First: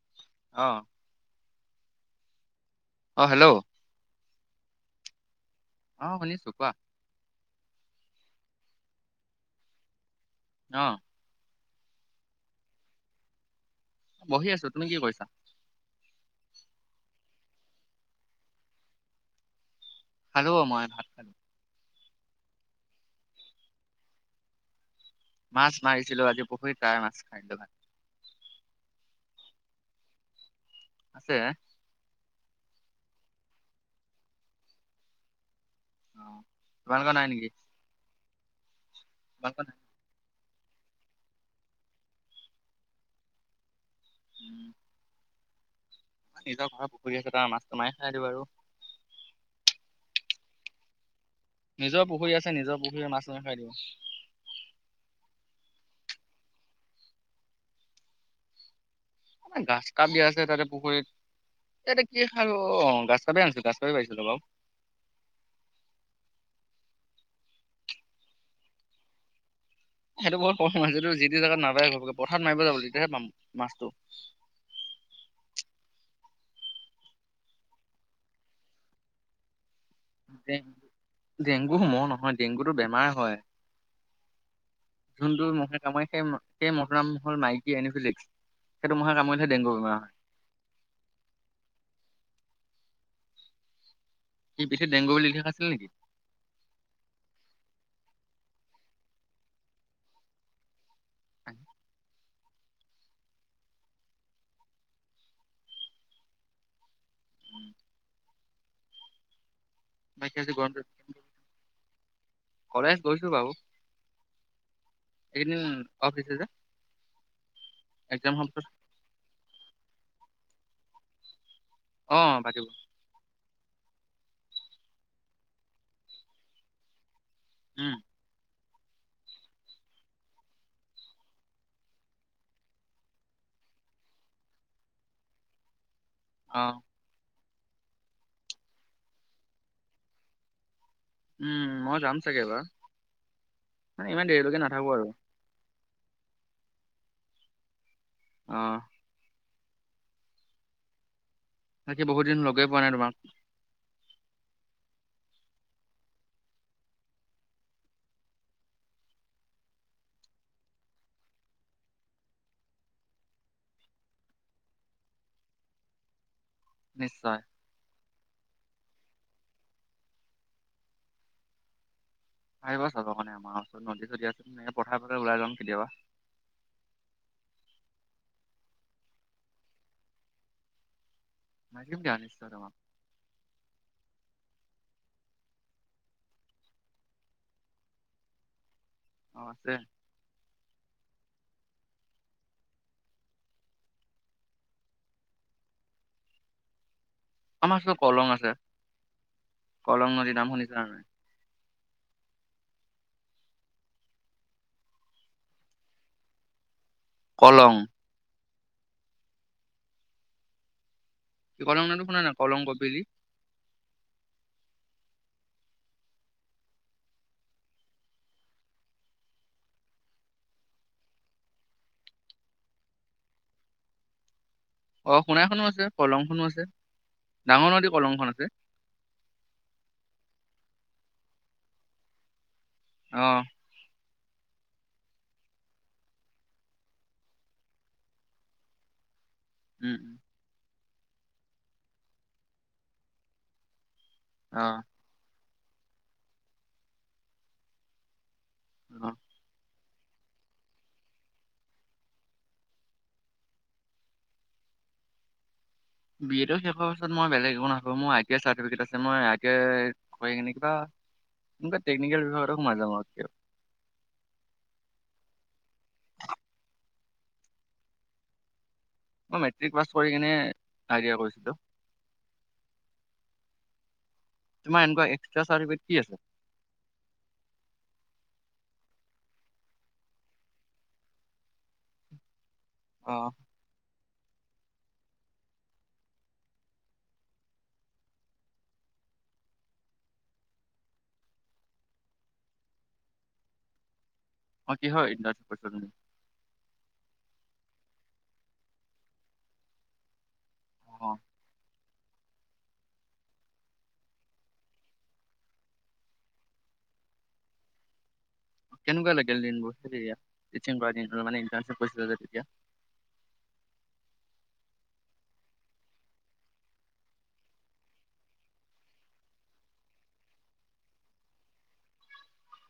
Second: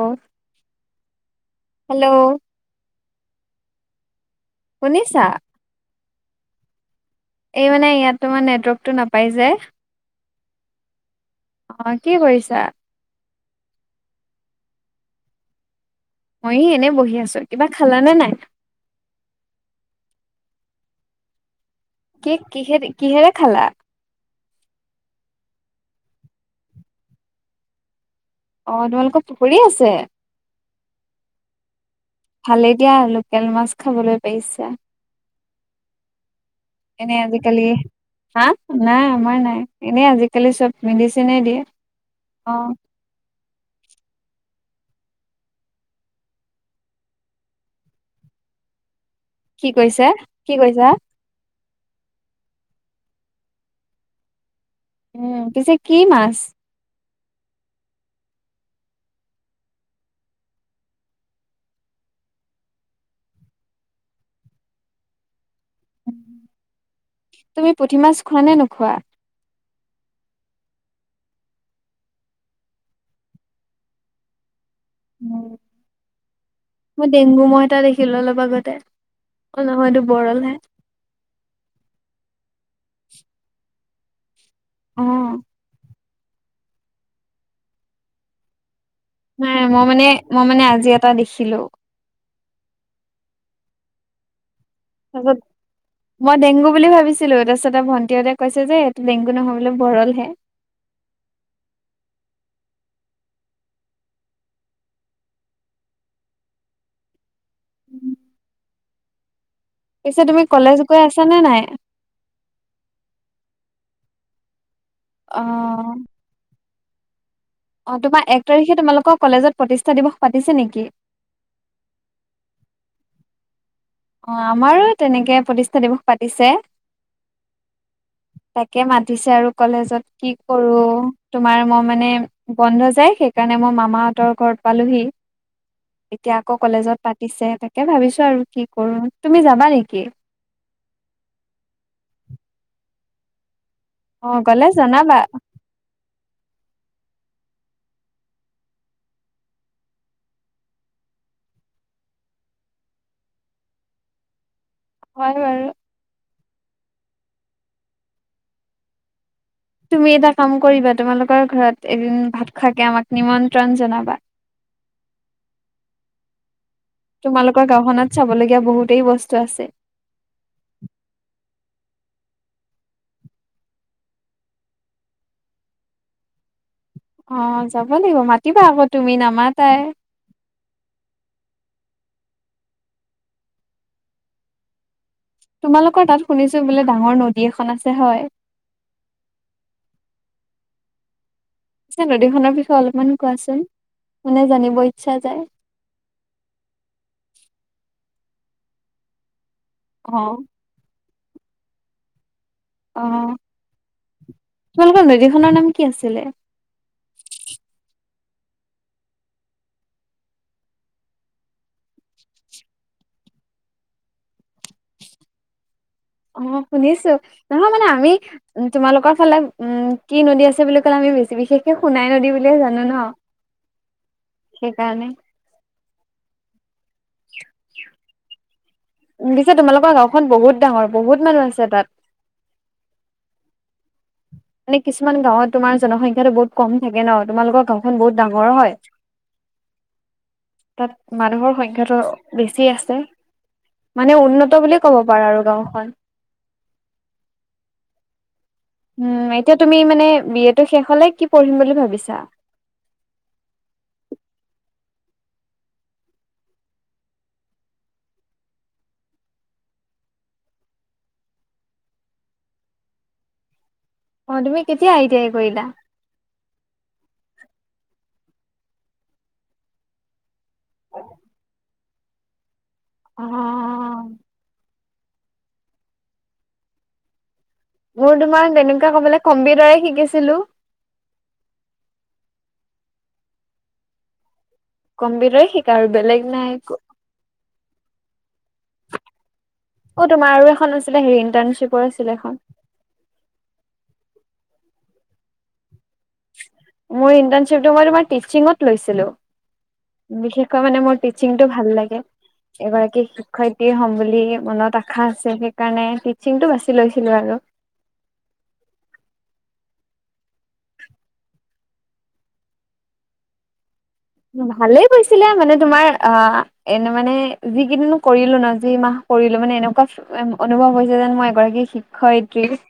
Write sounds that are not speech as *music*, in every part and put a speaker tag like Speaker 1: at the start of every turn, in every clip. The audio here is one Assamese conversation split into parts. Speaker 1: অ',
Speaker 2: অ
Speaker 1: হেল্ল'।
Speaker 2: অ', হেল্ল'।
Speaker 1: শুনিছা?
Speaker 2: অ', শুনিছো কোৱা?
Speaker 1: এই মানে ইয়াত তোমাৰ নেটৱৰ্কটো নাপাই যে।
Speaker 2: অ'।
Speaker 1: হয় কি কৰিছা?
Speaker 2: বহি আছো, তুমি কি কৰিছা?
Speaker 1: মই এই এনে বহি আছো কিবা খালা নে নাই?
Speaker 2: খালো মই ভাত পানী।
Speaker 1: কি কিহেদি, কিহেৰে খালা।
Speaker 2: মাছ মাৰিছিলোঁ আজি পুখুৰীত তাৰে মাছ খাই দিলো ভাত।
Speaker 1: অ', তোমালোকৰ পুখুৰী আছে।
Speaker 2: আছে।
Speaker 1: ভালে দিয়া লোকেল মাছ খাবলৈ পাইছা।
Speaker 2: অ তোমালোকৰ
Speaker 1: এনে
Speaker 2: নাই নেকি
Speaker 1: আজিকালি, হাঁ নাই আমাৰ নাই। এনে আজিকালি চব মেডিচিনে দিয়ে, অ'।
Speaker 2: উম। নিজৰ ঘৰৰ পুখুৰী আছে তাৰ মাছটো মাৰি খাই দিওঁ আৰু।
Speaker 1: কি কৈছে, কি কৈছা।
Speaker 2: নিজৰ পুখুৰী আছে, নিজৰ পুখুৰীৰে মাছ মাৰি খাই দিওঁ।
Speaker 1: উম পিছে কি মাছ।
Speaker 2: আমাৰ গ্ৰাছ কাপ দিয়া আছে তাতে পুখুৰীত। তাতে কি খাই অ', গ্ৰাছ কাপেই আনিছো, গ্ৰাছ কাপে পাইছিলো বাৰু।
Speaker 1: তুমি পুঠি মাছ খোৱা নে নোখোৱা।
Speaker 2: সেইটো ব'ৰ ক'ম মাছ, যিটো যি টি জেগাত নাপায় ঘপককে পথাৰত মাৰিব যাব লাগিব তেতিয়াহে পাম মাছটো।
Speaker 1: মই ডেংগু মহ এটা দেখিলো অলপ আগতে, অ', নহয় এইটো বৰল হে।
Speaker 2: ডেংগু ডেংগু মহ নহয় ডেংগুটো বেমাৰ হয়।
Speaker 1: অ'।
Speaker 2: জোনটো মহে কামোৰে সেই মহ সেই মহটোৰ নাম হ'ল মাইকী এনিফিলিক্স সেইটো মহে কামুৰিলেহে
Speaker 1: নাই
Speaker 2: ডেংগু
Speaker 1: মই
Speaker 2: বেমাৰ
Speaker 1: মানে,
Speaker 2: হয়।
Speaker 1: মই মানে আজি এটা দেখিলো।
Speaker 2: কি পিঠিত ডেংগু বুলি
Speaker 1: তাৰপিছত
Speaker 2: লিখি ৰখা আছিল নেকি।
Speaker 1: মই ডেংগু বুলি ভাবিছিলো তাৰপিছতে ভণ্টিহঁতে কৈছে যে এইটো ডেংগু নহয় বোলে বৰল হে।
Speaker 2: *inaudible* *inaudible*
Speaker 1: পিছে
Speaker 2: বাকী
Speaker 1: তুমি
Speaker 2: আজি গৰম
Speaker 1: কলেজ গৈ আছা নে নাই?
Speaker 2: কলেজ গৈছোঁ বাৰু।
Speaker 1: অ
Speaker 2: এইকেইদিন অফ দিছে যে।
Speaker 1: অ' তোমাৰ
Speaker 2: একজাম
Speaker 1: এক
Speaker 2: হোৱাৰ পিছত
Speaker 1: তাৰিখে তোমালোকৰ কলেজত প্ৰতিষ্ঠা দিৱস পাতিছে নেকি?
Speaker 2: অ', পাতিব
Speaker 1: অ, আমাৰো তেনেকে প্ৰতিষ্ঠা দিৱস পাতিছে।
Speaker 2: উম।
Speaker 1: তাকে মাতিছে আৰু কলেজত কি কৰোঁ, তোমাৰ মই মানে বন্ধ যে সেইকাৰণে মই মামাহঁতৰ ঘৰত পালোহি।
Speaker 2: *inaudible*
Speaker 1: এতিয়া আকৌ কলেজত পাতিছে, তাকে ভাবিছোঁ আৰু কি কৰোঁ, তুমি যাবা নেকি?
Speaker 2: উম, মই যাম চাগে এবাৰ। মানে
Speaker 1: অ
Speaker 2: ইমান দেৰিলৈকে
Speaker 1: গলে
Speaker 2: নাথাকো আৰু।
Speaker 1: জনাবা
Speaker 2: অ' তাকে বহুত দিন লগে পোৱা নাই তোমাক।
Speaker 1: হয় বাৰু তুমি এটা কাম কৰিবা, তোমালোকৰ ঘৰত এদিন ভাত খোৱাকে আমাক নিমন্ত্ৰণ জনাবা।
Speaker 2: *inaudible* নিশ্চয়
Speaker 1: তোমালোকৰ গাঁওখনত চাবলগীয়া বহুতেই বস্তু আছে।
Speaker 2: আহিবা চাব কাৰণে আমাৰ ওচৰত নদী-চদী আছে তেনেকে পথাৰ চথাৰ ওলাই যাম কেতিয়াবা।
Speaker 1: অ', যাব লাগিব। মাতিবা আকৌ তুমি নামাতাই।
Speaker 2: মাতিম দিয়া নিশ্চয় তোমাক।
Speaker 1: তোমালোকৰ তাত শুনিছোঁ বোলে ডাঙৰ নদী এখন আছে, হয়
Speaker 2: অ, আছে।
Speaker 1: পিছে নদীখনৰ বিষয়ে অলপমান কোৱাচোন মানে জানিব ইচ্ছা যায়।
Speaker 2: আমাৰ ওচৰত কলং আছে। কলং
Speaker 1: অ'।
Speaker 2: নদীৰ নাম শুনিছিলা নে নাই
Speaker 1: অ, তোমালোকৰ নদীখনৰ নাম কি আছিলে
Speaker 2: কলং। কি কলং নদী শুনা নাই কলং কপিলি।
Speaker 1: অ, শুনিছোঁ নহয় মানে আমি উম তোমালোকৰ ফালে উম কি নদী আছে বুলি ক'লা, আমি বেছি বিশেষকে সোণাই নদী বুলিয়ে জানো ন।
Speaker 2: *inaudible*
Speaker 1: সেইকাৰণে।
Speaker 2: অ সোণাইখনো আছে, কলংখনো আছে। ডাঙৰ নদী কলংখন আছে।
Speaker 1: পিছে তোমালোকৰ গাঁওখন বহুত ডাঙৰ, বহুত মানুহ আছে তাত।
Speaker 2: অ।
Speaker 1: মানে কিছুমান গাঁৱত তোমাৰ জনসংখ্যাটো বহুত কম থাকে ন! তোমালোকৰ গাঁওখন বহুত ডাঙৰ হয়।
Speaker 2: উম।
Speaker 1: তাত মানুহৰ সংখ্যাটো বেছি আছে মানে
Speaker 2: অ
Speaker 1: উন্নত বুলি ক'ব। কব পাৰা গাঁওখন
Speaker 2: অ
Speaker 1: উম, এতিয়া তুমি মানে বি এ টো শেষ হ'লে কি পঢ়িম বুলি ভাবিছা
Speaker 2: বি এ টো শেষ হোৱাৰ পিছত মই বেলেগ একো নাভাবো, মই আই টি আই চাৰ্টিফিকেট আছে, মই আই টি আই কৰি কিনে কিবা, কিবা টেকনিকেল বিভাগতে সোমাই যাম আও
Speaker 1: অ, তুমি কেতিয়া আই টি আই কৰিলা
Speaker 2: *inaudible* মই মেট্ৰিক পাছ কৰি কিনে আই টি আই কৰিছিলোঁ।
Speaker 1: অ অ
Speaker 2: তোমাৰ এনেকুৱা এক্সট্ৰা চাৰ্টিফিকেট কি আছে
Speaker 1: মোৰ তোমাৰ তেনেকুৱা কবলে কম্পিউটাৰে শিকিছিলো
Speaker 2: অ
Speaker 1: কম্পিউটাৰে শিকা আৰু বেলেগ নাই অ তোমাৰ আৰু এখন আছিলে হেৰি ইণ্টাৰ্ণশ্বিপৰ আছিলে এখন
Speaker 2: অ কিহৰ ইণৰ্টানচিপ
Speaker 1: মোৰ ইন্টাছিপটো মই তোমাৰ মই টিচিঙত লৈছিলো বিশেষকৈ মানে মোৰ
Speaker 2: অ
Speaker 1: টিচিং টো ভাল লাগে এগৰাকী শিক্ষয়িত্ৰীয়ে হ'ম বুলি মনত আশা আছে সেইকাৰণে টিচিংটো বাছি লৈছিলো আৰু
Speaker 2: কেনেকুৱা লাগিল দিনবোৰ হেৰি টিচিং কৰা দিনবোৰ মানে ইন্টাৰছিপ কৰিছিলা যে তেতিয়া
Speaker 1: ভালেই গৈছিলে মানে তোমাৰ আহ এনে মানে যিকেইদিন মই কৰিলো ন যি মাহ কৰিলো মানে এনেকুৱা অনুভৱ হৈছে যেন মই এগৰাকী শিক্ষয়িত্ৰী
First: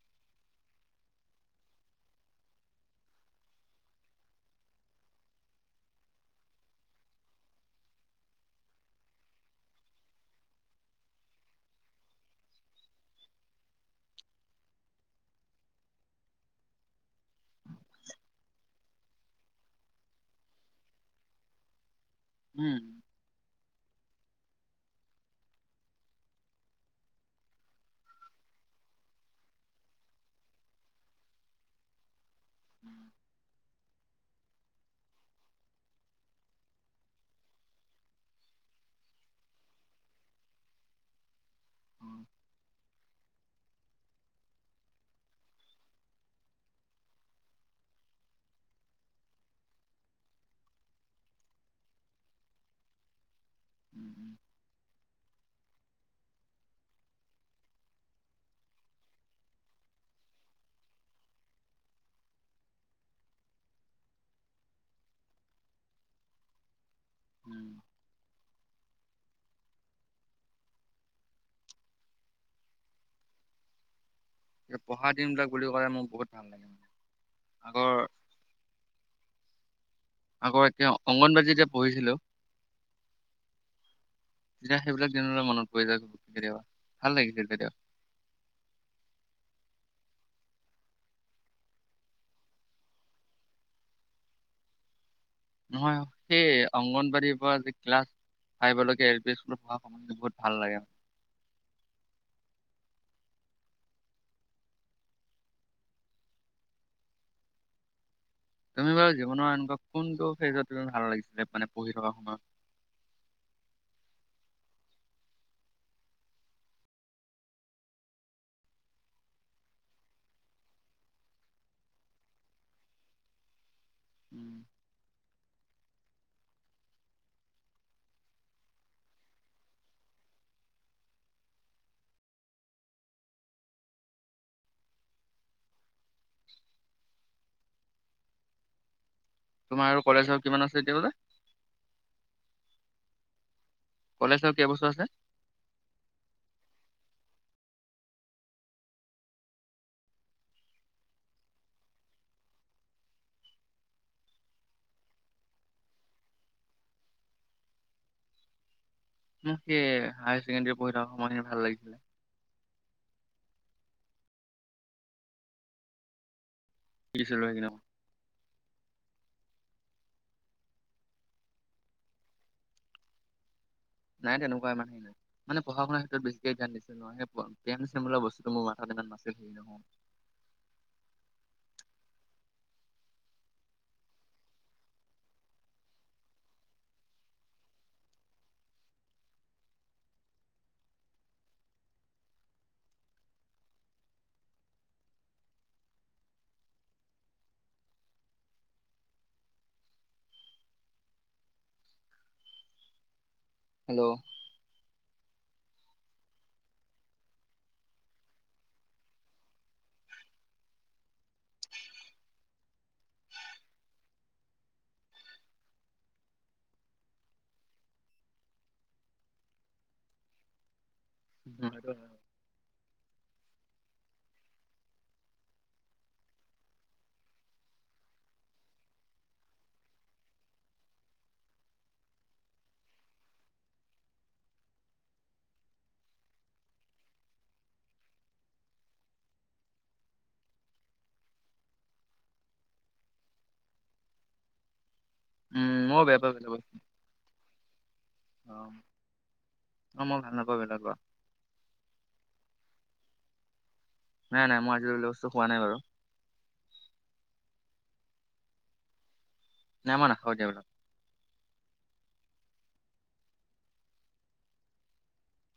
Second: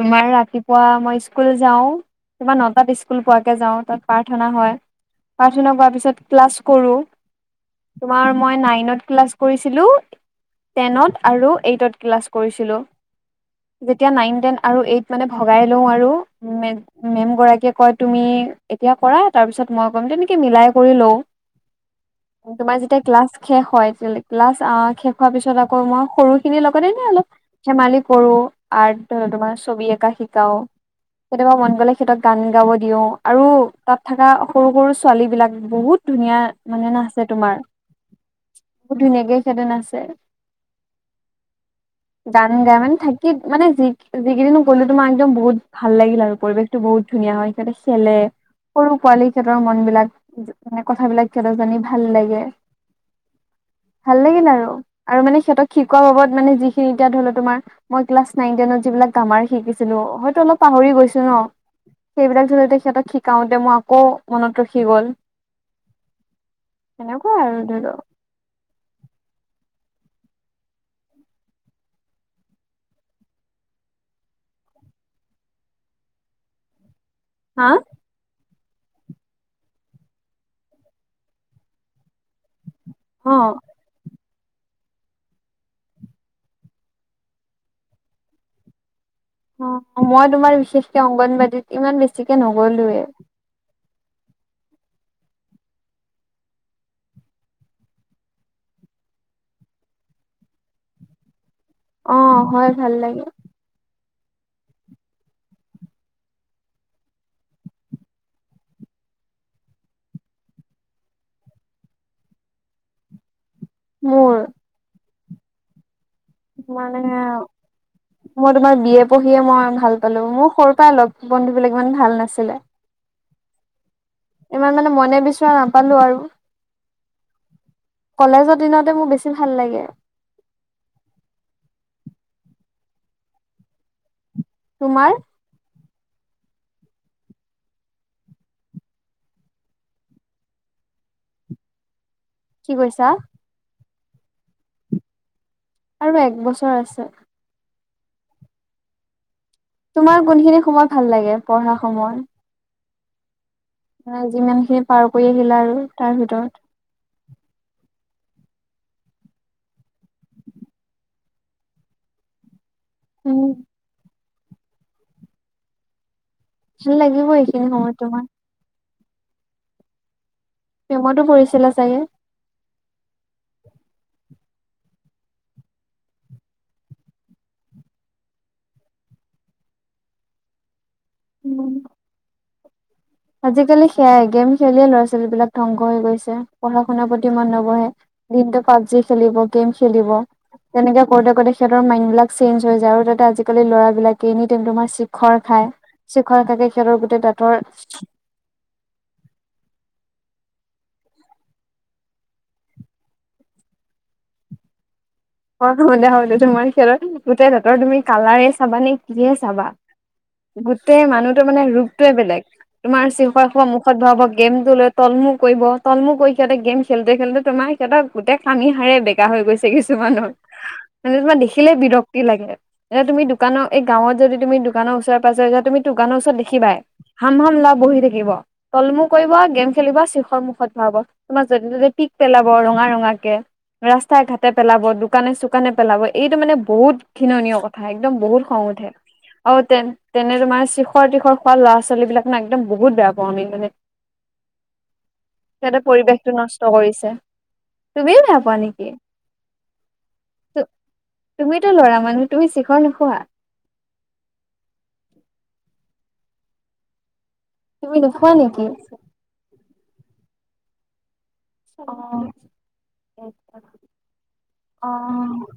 Speaker 1: তোমাৰ ৰাতিপুৱা মই স্কুল যাওঁ তোমাৰ নটাত স্কুল পোৱাকে যাওঁ তাত প্ৰাৰ্থনা হয় প্ৰাৰ্থনা কৰাৰ পিছত ক্লাছ কৰো তোমাৰ মই নাইনত ক্লাছ কৰিছিলো টেনত আৰু এইটত ক্লাছ কৰিছিলোঁ যেতিয়া নাইন টেন আৰু এইট মানে ভগাই লও আৰু মে মেম গৰাকীয়ে কয় তুমি এতিয়া কৰা তাৰ পিছত মই ক'ৰিম তেনেকে মিলাই কৰি লও তোমাৰ
Speaker 2: উম
Speaker 1: যেতিয়া ক্লাছ শেষ হয়। এতিয়া ক্লাছ শেষ হোৱাৰ পিছত আকৌ মই সৰু খিনিৰ লগতে দে অলপ- ধেমালি কৰোঁ, আৰ্ট তোমাৰ ছবি অঁকা শিকাও। কেতিয়াবা মন গ'লে- তেখেতক গান গাব দিওঁ, আৰু তা'ত থকা- সৰু-সৰু ছোৱালীবিলাক বহুত ধুনীয়া মানে নাচে তোমাৰ। বহুত ধুনীয়াকে সিহঁতে নাচে।
Speaker 2: উম
Speaker 1: গান গাই মানে থাক- কি মানে যি যিকেইদিনো গ'লো তোমাৰ একদম বহুত ভাল লাগিল আৰু পৰিৱেশটো বহুত ধুনীয়া হয় সিহঁতে খেলে। সৰু পোৱালি- সিহঁতৰ মনবিলাক মানে কথাবিলাক সিহঁতৰ জানি ভাল লাগে।
Speaker 2: উম
Speaker 1: ভাল
Speaker 2: উম
Speaker 1: লাগিল আৰু। আৰু মানে সিহঁতক শিকোৱাৰ বাবদ মানে যিখিনি এতিয়া ধৰি ল' তোমাৰ- মই ক্লাছ নাইন-টেনত যিবিলাক গ্ৰামাৰ শিকিছিলো হয়তো অলপ পাহৰি গৈছো ন। সেইবিলাক যিহেতু সিহঁতক শিকাওঁতে মই আকৌ- মনত ৰাখি গ'ল, সেনেকুৱাই আৰু
Speaker 2: উম।
Speaker 1: ধৰি ল'।
Speaker 2: এই পঢ়া দিনবিলাক বুলি ক'লে মোৰ বহুত ভাল লাগে মানে।
Speaker 1: হাঁ?
Speaker 2: আগৰ আকৌ এতিয়া অংগনবাদীত যেতিয়া পঢ়িছিলো-
Speaker 1: অঁ'।
Speaker 2: তেতিয়া সেইবিলাক দিনলে মনত পৰি যায় কেতিয়াবা ভাল লাগিছিল কেতিয়াবা।
Speaker 1: অঁ', মই তোমাৰ বিশেষকে অংগনবাদীত ইমান বেছিকে নগ'লোয়ে।
Speaker 2: নহয়, সেই অংগনবাদীৰ পৰা যি ক্লাছ- *unintelligible* এল পি স্কুলত পঢ়া সময় বহুত ভাল লাগে আৰু।
Speaker 1: অঁ', -হয় ভাল লাগে।
Speaker 2: তুমি বাৰু জীৱনৰ এনেকুৱা কোনটো ফেজত তুমি ভাল লাগিছিলে মানে পঢ়ি থকা সময়ত?
Speaker 1: মোৰ? মানে আৰু- মই তোমাৰ বি এ পঢ়িয়ে মই ভাল পালো মোৰ সৰুৰ পৰা অ' লগ বন্ধু বিলাক ইমান ভাল নাছিলে।
Speaker 2: উম,
Speaker 1: ইমান মানে মনে বিচৰা না- পালোঁ আৰু, কলেজৰ দিনতে মোৰ বেছি ভাল লাগে। তোমাৰ?
Speaker 2: *unintelligible* তোমাৰ আৰু কলেজৰ কিমান আছে এতিয়া লৈ?
Speaker 1: কি কৈছা?
Speaker 2: কলেজ আৰু কেই বছৰ আছে?
Speaker 1: আৰু এক বছৰ আছে। তোমাৰ কোনখিনি সময় ভাল লাগে পঢ়া সময়? নাই, যিমানখিনি পাৰ কৰি আহিলা আৰু তাৰ ভিতৰত।
Speaker 2: মোক সেই হায় ছেকেণ্ডাৰী পঢ়ি থকা সময়খিনি ভাল লাগিছিলে।
Speaker 1: উম। ভাল লাগিব
Speaker 2: শিকিছিলো
Speaker 1: এই খিনি
Speaker 2: সেইখিনি
Speaker 1: সময়ত তোমাৰ। প্ৰেমতো পৰিছিলা চাগে।
Speaker 2: নাই তেনেকুৱা আমাৰ। মানে পঢ়া-শুনাৰ ক্ষেত্ৰত বেছিকে ধ্যান দিছিলো। জ্ঞান-চিয়ান বোলা বস্তু মোৰ মাথাত ইমান নাছিল হেৰি নহয়।
Speaker 1: উম। আজিকালি সেয়াই, গেম খেলিয়ে ল'ৰা-ছোৱালীবিলাক ধ্বংস হৈ গৈছে পঢ়া-শুনাৰ প্ৰতি মন‌ ন'বহে। দিনটো পাবজি খেলিব গেম খেলিব। তেনেকে কৰোঁতে-কৰোঁতে সিহঁতৰ মাইণ্ড বিলাক চেঞ্জ হৈ যায়, আৰু তা'তে আজিকালি ল'ৰাবিলাকে এনি টাইম তোমাৰ শিখৰ খায়। *unintelligible* সিহতৰ গোটেই *unintelligible*
Speaker 2: হেল্ল'।
Speaker 1: অ *unintelligible* *unintelligible* খেলত গোটেই তহঁতৰ তুমি কালাৰে চাবা নে কিহে চাবা। গোটেই মানুহটো মানে ৰোপটোৱে বেলেগ। তোমাৰ *unintelligible* এখোপা মুখত ভৰাব গেমটো লৈ তল মূৰ কৰিব। তলমু কৰি সিহঁতে গেম খেলতে খেলতে তোমাক সিহঁতক গোটেই কামিহাড় য়ে বেকা হৈ গৈছে কিছ কিছুমানৰ, মানে তোমাৰ দেখিলে বিৰক্তি লাগে। এই তুমি দোকানৰ এই গাঁৱত যদি তুমি দোকানৰ ওচৰে-পাজৰে যা তুমি দোকানৰ ওচৰত দেখিবাই। হাম হাম ল'ৰা বহি থাকিব। তলমু কৰিব, গেম খেলিব, শিখৰ মুখত ভৰাব। তোমাৰ য'তে-ত'তে‌ পিক পেলাব ৰঙা ৰঙা কে, ৰাস্তা-ঘাটে পেলাব, দোকানে-চুকানে পেলাব, এইটো মানে বহুত ঘিননীয় কথা একদম বহুত খং উঠে। অ তেন তেনে তোমাৰ শিখৰ-তীখৰ খোৱা ল'ৰা ছোৱালী বিলাক মে একদম বহুত বেয়া পাওঁ আমি মানে
Speaker 2: *inaudible* উম
Speaker 1: সিহঁতে
Speaker 2: মইও বেয়া পাই
Speaker 1: পৰিৱেশটো
Speaker 2: পেলাব
Speaker 1: নষ্ট কৰিছে। তুমি
Speaker 2: অ',
Speaker 1: সেনেকুৱা নেকি?
Speaker 2: অ মই ভাল নাপাওঁ *unintelligible*
Speaker 1: তুমিতো ল'ৰা মানুহ তুমি শিখৰ নোখোৱা।
Speaker 2: নাই নাই মই আজি লৈ সেইবিলাক বস্তু খোৱা নাই বাৰু।
Speaker 1: তুমি নোখোৱা নেকি।
Speaker 2: নাই মই নাখাওঁ এতিয়া বিলাক।
Speaker 1: অ অ।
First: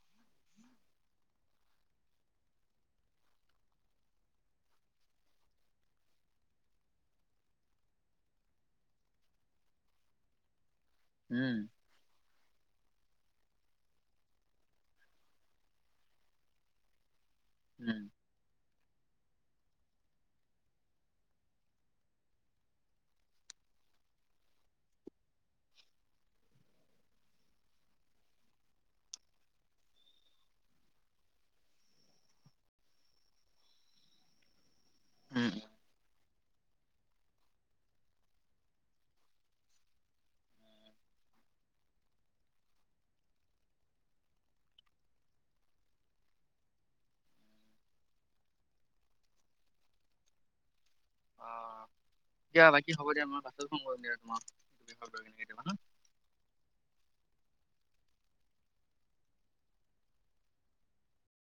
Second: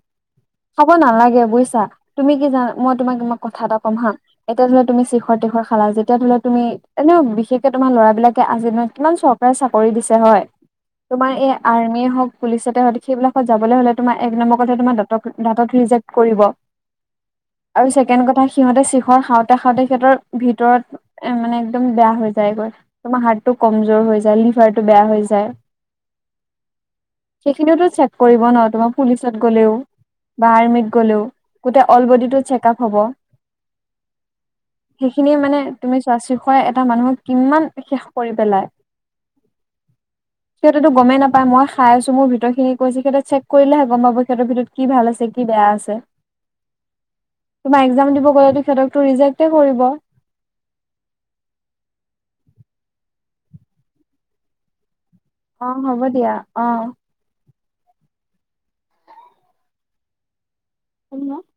Speaker 1: খাব নালাগে বুজিছা, তুমি কি জানা, মই তোমাক তোমাক কথা এটা কম হা। এতিয়া ধৰা তুমি শিখৰ-তীখৰ খালা, যেতিয়া ধৰিলে তুমি এনেও বিশেষকে তোমাৰ ল'ৰা বিলাকে আজি নহয় কিমান প্ৰায় চাকৰি দিছে হয়। তোমাৰ এই
Speaker 2: উম,
Speaker 1: আৰ্মিয়ে হওঁক, পুলিচতে হওঁক, সেইবিলাকত যাবলে হ'লে এক নম্বৰ কথা তোমাৰ দ দ দাতঁক ৰিজেণ্ট কৰিব। আৰু
Speaker 2: উম,
Speaker 1: চেকেণ্ড কথা সি সিহঁতে শিখৰ খাওঁতে খাওঁতে সিহঁতৰ ভিতৰত এ মানে একদম বেয়া হৈ যায়গৈ। তোমাৰ হাৰ্টটো কমজোৰ হৈ যায়, লিভাৰটো বেয়া হৈ যায়।
Speaker 2: *inaudible*
Speaker 1: সেইখিনিতো চেক কৰিব ন, তোমাৰ পুলিচত গ'লেও। বা আৰ্মিত গ'লেও, গোটেই অল বডিটো চেক আপ হ'ব। সেইখিনিয়ে
Speaker 2: উম, উম,
Speaker 1: মানে তুমি চোৱা শিখৰ এটা মানুহক কিমান শেষ কৰি পেলাই।
Speaker 2: *inaudible*
Speaker 1: সিহঁতেতো গমেই নাপায় মই খাই আছো মোৰ ভিতৰ খিনি কছে সিহঁতে চেক কৰিলেহে গম পাব সিহঁতৰ ভিতৰত কি ভাল আছে কি বেয়া আছে। তোমাৰ একজাম দিব গ'লেটো সিহঁতকতো ৰিজেক্টে কৰিব।
Speaker 2: অ দিয়া বাকী হ'ব দিয়া মই পাছত ফোন কৰিম তোমাক *unintelligible*
Speaker 1: অ হ'ব দিয়া অ। *inaudible*